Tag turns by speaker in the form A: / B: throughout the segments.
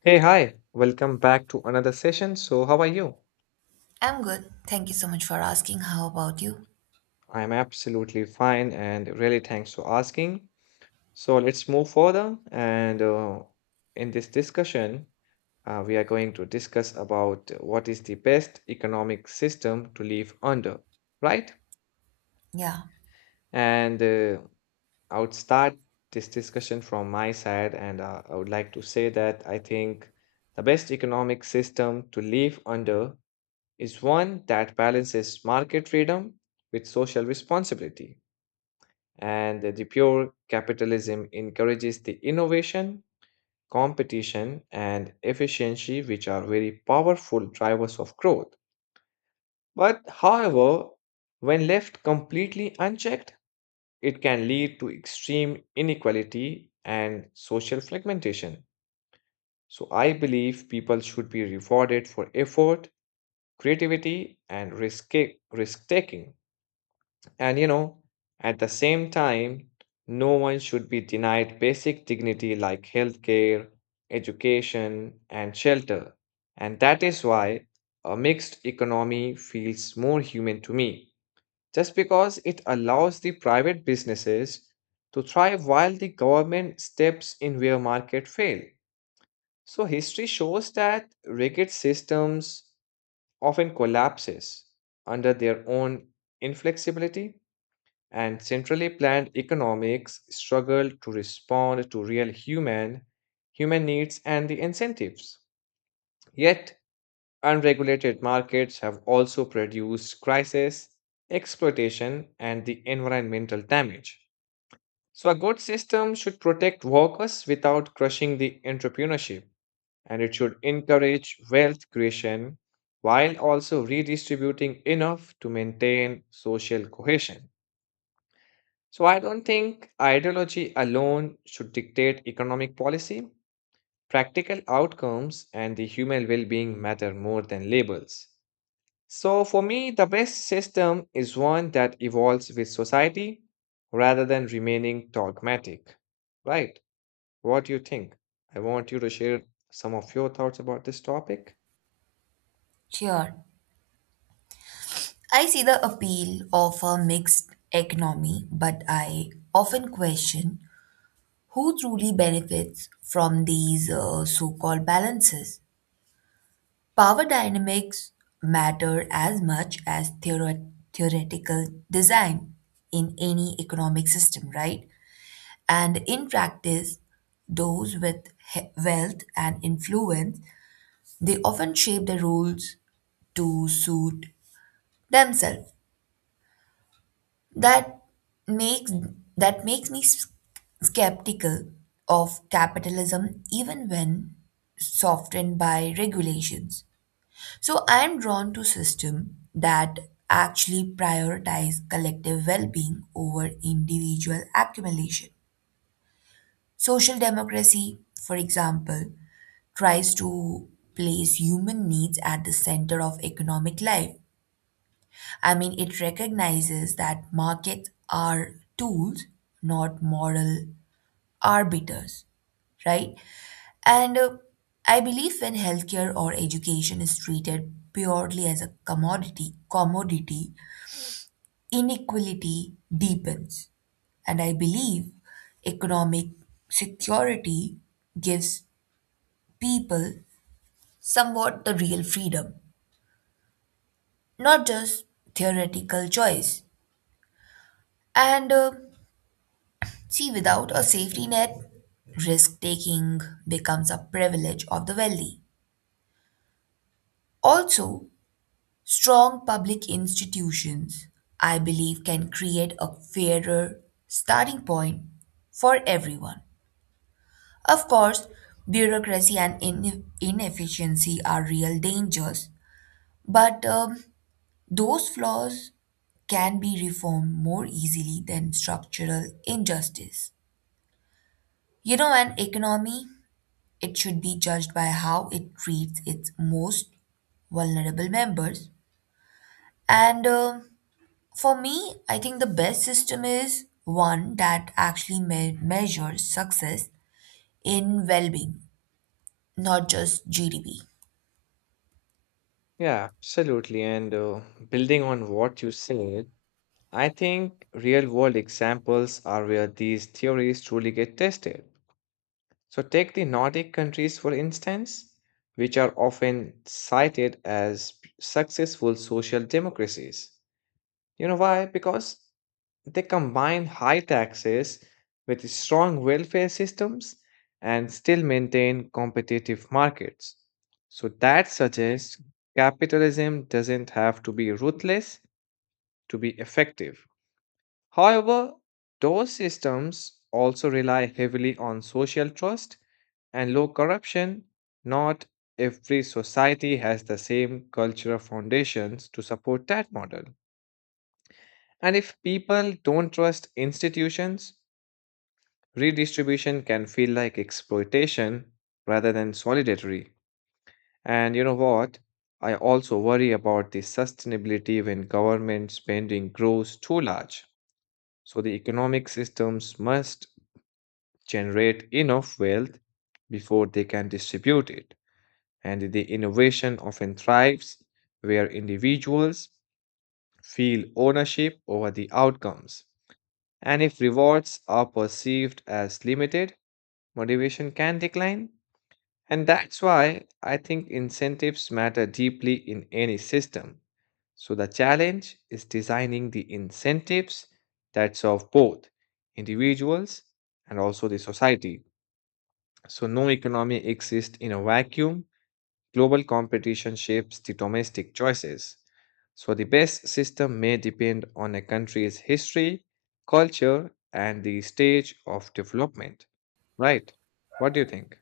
A: Hey, hi, welcome back to another session. So, how are you?
B: I'm good. Thank you so much for asking. How about you?
A: I'm absolutely fine and really thanks for asking. So, let's move further. And in this discussion, we are going to discuss about what is the best economic system to live under, right?
B: Yeah,
A: And I would start this discussion from my side, and I would like to say that I think the best economic system to live under is one that balances market freedom with social responsibility. And the pure capitalism encourages the innovation, competition, and efficiency, which are very powerful drivers of growth. But, however, when left completely unchecked, it can lead to extreme inequality and social fragmentation. So, I believe people should be rewarded for effort, creativity, and risk taking. And at the same time, no one should be denied basic dignity like healthcare, education, and shelter. And that is why a mixed economy feels more human to me, just because it allows the private businesses to thrive while the government steps in where market fail. So history shows that rigid systems often collapses under their own inflexibility, and centrally planned economics struggled to respond to real human needs and the incentives. Yet unregulated markets have also produced crisis, exploitation, and the environmental damage. So a good system should protect workers without crushing the entrepreneurship, and it should encourage wealth creation while also redistributing enough to maintain social cohesion. So I don't think ideology alone should dictate economic policy. Practical outcomes and the human well being matter more than labels. So for me, the best system is one that evolves with society rather than remaining dogmatic. Right? What do you think? I want you to share some of your thoughts about this topic.
B: sure. I see the appeal of a mixed economy, but I often question who truly benefits from these so called balances. Power dynamics matter as much as theoretical design in any economic system, right? And in practice, those with wealth and influence they often shape the rules to suit themselves. That makes that makes me skeptical of capitalism even when softened by regulations. So I am drawn to system that actually prioritize collective well-being over individual accumulation. Social democracy, for example, tries to place human needs at the center of economic life. I mean, it recognizes that markets are tools, not moral arbiters, right? And I believe when healthcare or education is treated purely as a commodity, inequality deepens. And I believe economic security gives people somewhat the real freedom, not just theoretical choice. And See, without a safety net, risk taking becomes a privilege of the wealthy. Also, strong public institutions, I believe, can create a fairer starting point for everyone. Of course, bureaucracy and inefficiency are real dangers, but those flaws can be reformed more easily than structural injustice. You know, an economy, it should be judged by how it treats its most vulnerable members. And For me, I think the best system is one that actually measures success in well being, not just GDP.
A: Yeah, absolutely. And building on what you said, I think real world examples are where these theories truly get tested. So, take the Nordic countries, for instance, which are often cited as successful social democracies. You know why? Because they combine high taxes with strong welfare systems and still maintain competitive markets. So, that suggests capitalism doesn't have to be ruthless to be effective. However, those systems also rely heavily on social trust and low corruption. Not every society has the same cultural foundations to support that model. And if people don't trust institutions, redistribution can feel like exploitation rather than solidarity. And you know what? I also worry about the sustainability when government spending grows too large. So the economic systems must generate enough wealth before they can distribute it. And the innovation often thrives where individuals feel ownership over the outcomes. And if rewards are perceived as limited, motivation can decline. And that's why I think incentives matter deeply in any system. So the challenge is designing the incentives that serve both individuals and also the society. So, no economy exists in a vacuum. Global competition shapes the domestic choices. So, the best system may depend on a country's history, culture, and the stage of development. Right. What do you think?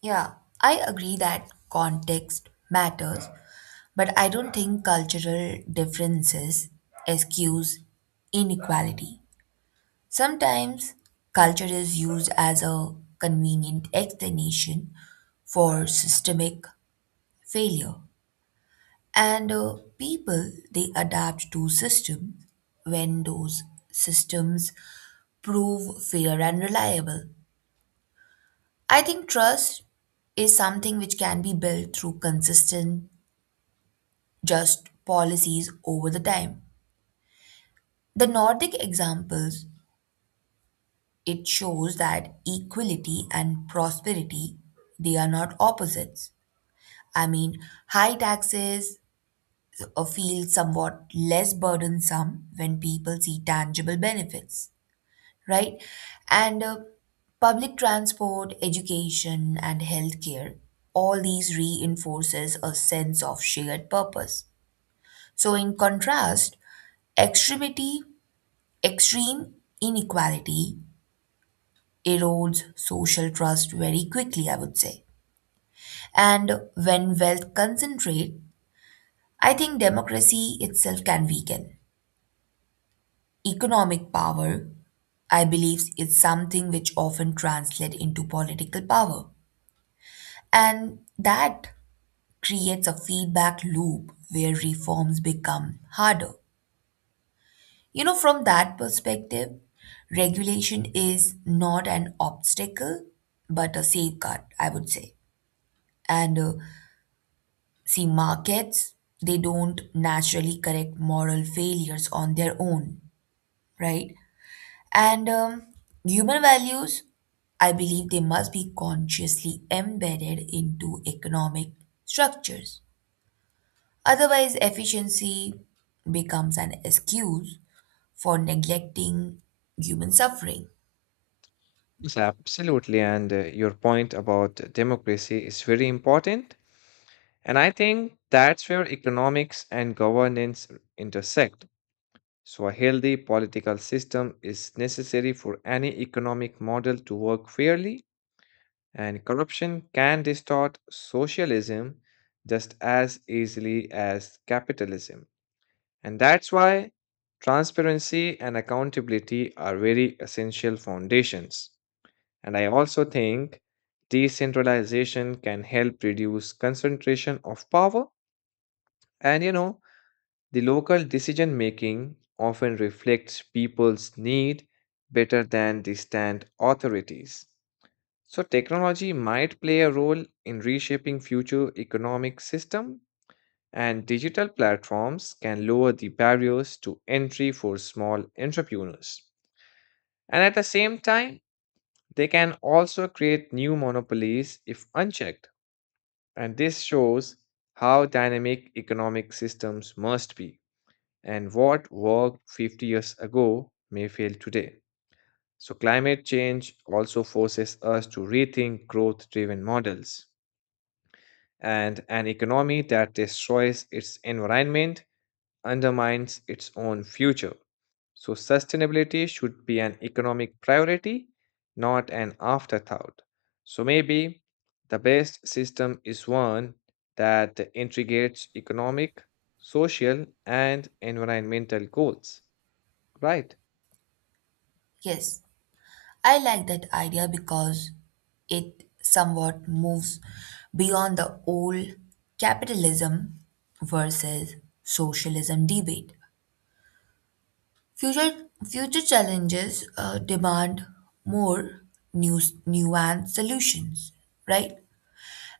B: Yeah, I agree that context matters, but I don't think cultural differences excuse inequality. Sometimes culture is used as a convenient explanation for systemic failure. And People they adapt to systems when those systems prove fair and reliable. I think trust is something which can be built through consistent just policies over the time. The Nordic examples, it shows that equality and prosperity they are not opposites. I mean, high taxes feel somewhat less burdensome when people see tangible benefits, right? And Public transport, education, and healthcare, all these reinforces a sense of shared purpose. So in contrast, extremity, extreme inequality erodes social trust very quickly, I would say. And when wealth concentrate, I think democracy itself can weaken. Economic power, I believe, is something which often translates into political power. And that creates a feedback loop where reforms become harder. You know, from that perspective, regulation is not an obstacle, but a safeguard, I would say. And See, markets, they don't naturally correct moral failures on their own, right? And Human values, I believe they must be consciously embedded into economic structures. Otherwise, efficiency becomes an excuse for neglecting human suffering.
A: Yes, absolutely. And your point about democracy is very important. And I think that's where economics and governance intersect. So, a healthy political system is necessary for any economic model to work fairly, and corruption can distort socialism just as easily as capitalism. And that's why transparency and accountability are very essential foundations. And I also think decentralization can help reduce concentration of power, and, you know, the local decision making often reflects people's need better than the stand authorities. So technology might play a role in reshaping future economic system, and digital platforms can lower the barriers to entry for small entrepreneurs. And at the same time, they can also create new monopolies if unchecked. And this shows how dynamic economic systems must be, and what worked 50 years ago may fail today. So, climate change also forces us to rethink growth driven models. And an economy that destroys its environment undermines its own future. So, sustainability should be an economic priority, not an afterthought. So, maybe the best system is one that integrates economic, social, and environmental goals. Right.
B: Yes, I like that idea because it somewhat moves beyond the old capitalism versus socialism debate. Future challenges demand more new, nuanced solutions, right?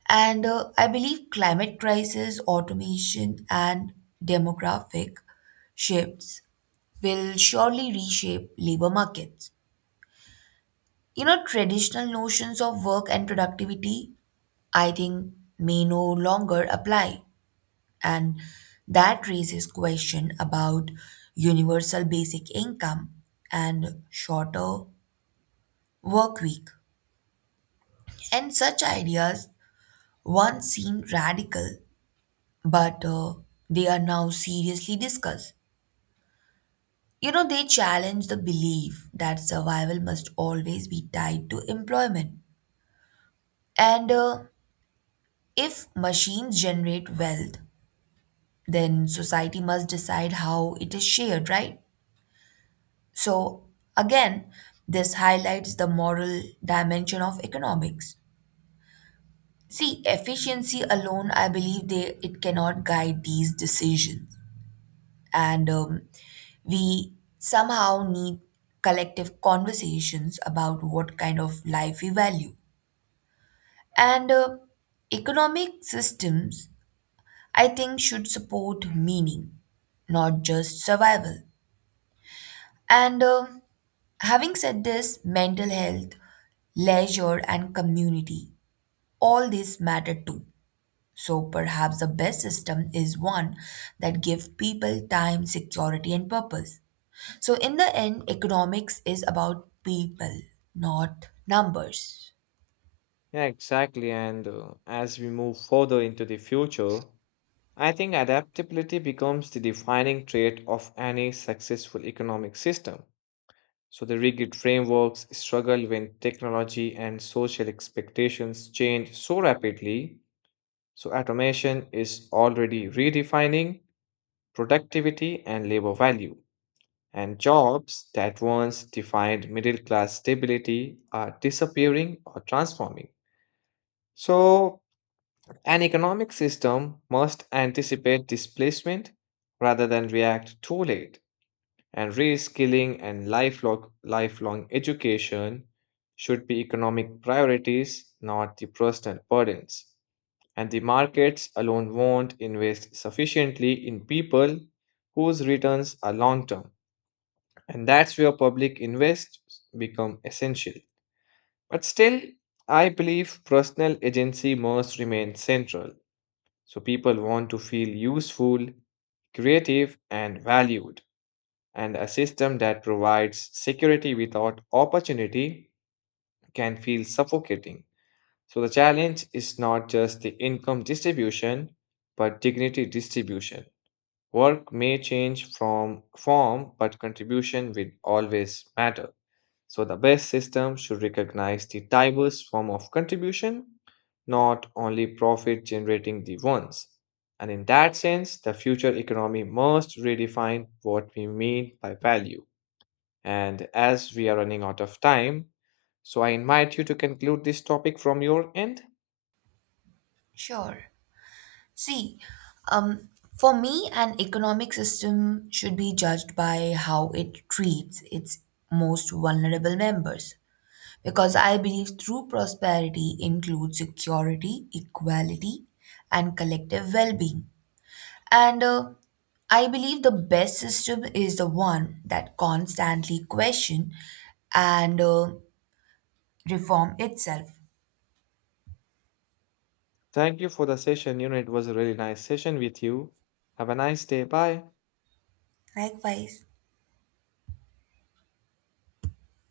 B: And I believe climate crisis, automation, and demographic shifts will surely reshape labor markets. You know, traditional notions of work and productivity, I think, may no longer apply. And that raises question about universal basic income and shorter work week. And such ideas once seemed radical, but they are now seriously discussed. You know, they challenge the belief that survival must always be tied to employment. And If machines generate wealth, then society must decide how it is shared, right? So, again, this highlights the moral dimension of economics. See, efficiency alone, I believe it cannot guide these decisions. And We somehow need collective conversations about what kind of life we value. And Economic systems, I think, should support meaning, not just survival. And Having said this, mental health, leisure, and community, all this matter too. So perhaps the best system is one that gives people time, security, and purpose. So, in the end, economics is about people, not numbers.
A: Yeah, exactly. And as we move further into the future, I think adaptability becomes the defining trait of any successful economic system. So the rigid frameworks struggle when technology and social expectations change so rapidly. So automation is already redefining productivity and labor value. And jobs that once defined middle class stability are disappearing or transforming. So, an economic system must anticipate displacement rather than react too late, and reskilling and lifelong education should be economic priorities, not the personal burdens. And the markets alone won't invest sufficiently in people whose returns are long term. And that's where public invests become essential. But still, I believe personal agency must remain central. So people want to feel useful, creative, and valued. And a system that provides security without opportunity can feel suffocating. So the challenge is not just the income distribution, but dignity distribution. Work may change from form, but contribution will always matter. So the best system should recognize the diverse form of contribution, not only profit generating the ones. And in that sense, the future economy must redefine what we mean by value. And as we are running out of time, so I invite you to conclude this topic from your end.
B: Sure. See, um, for me, an economic system should be judged by how it treats its most vulnerable members. Because I believe true prosperity includes security, equality, and collective well being. And I believe the best system is the one that constantly question and reform itself.
A: Thank you for the session. You know, it was a really nice session with you. Have a nice day. Bye.
B: Likewise,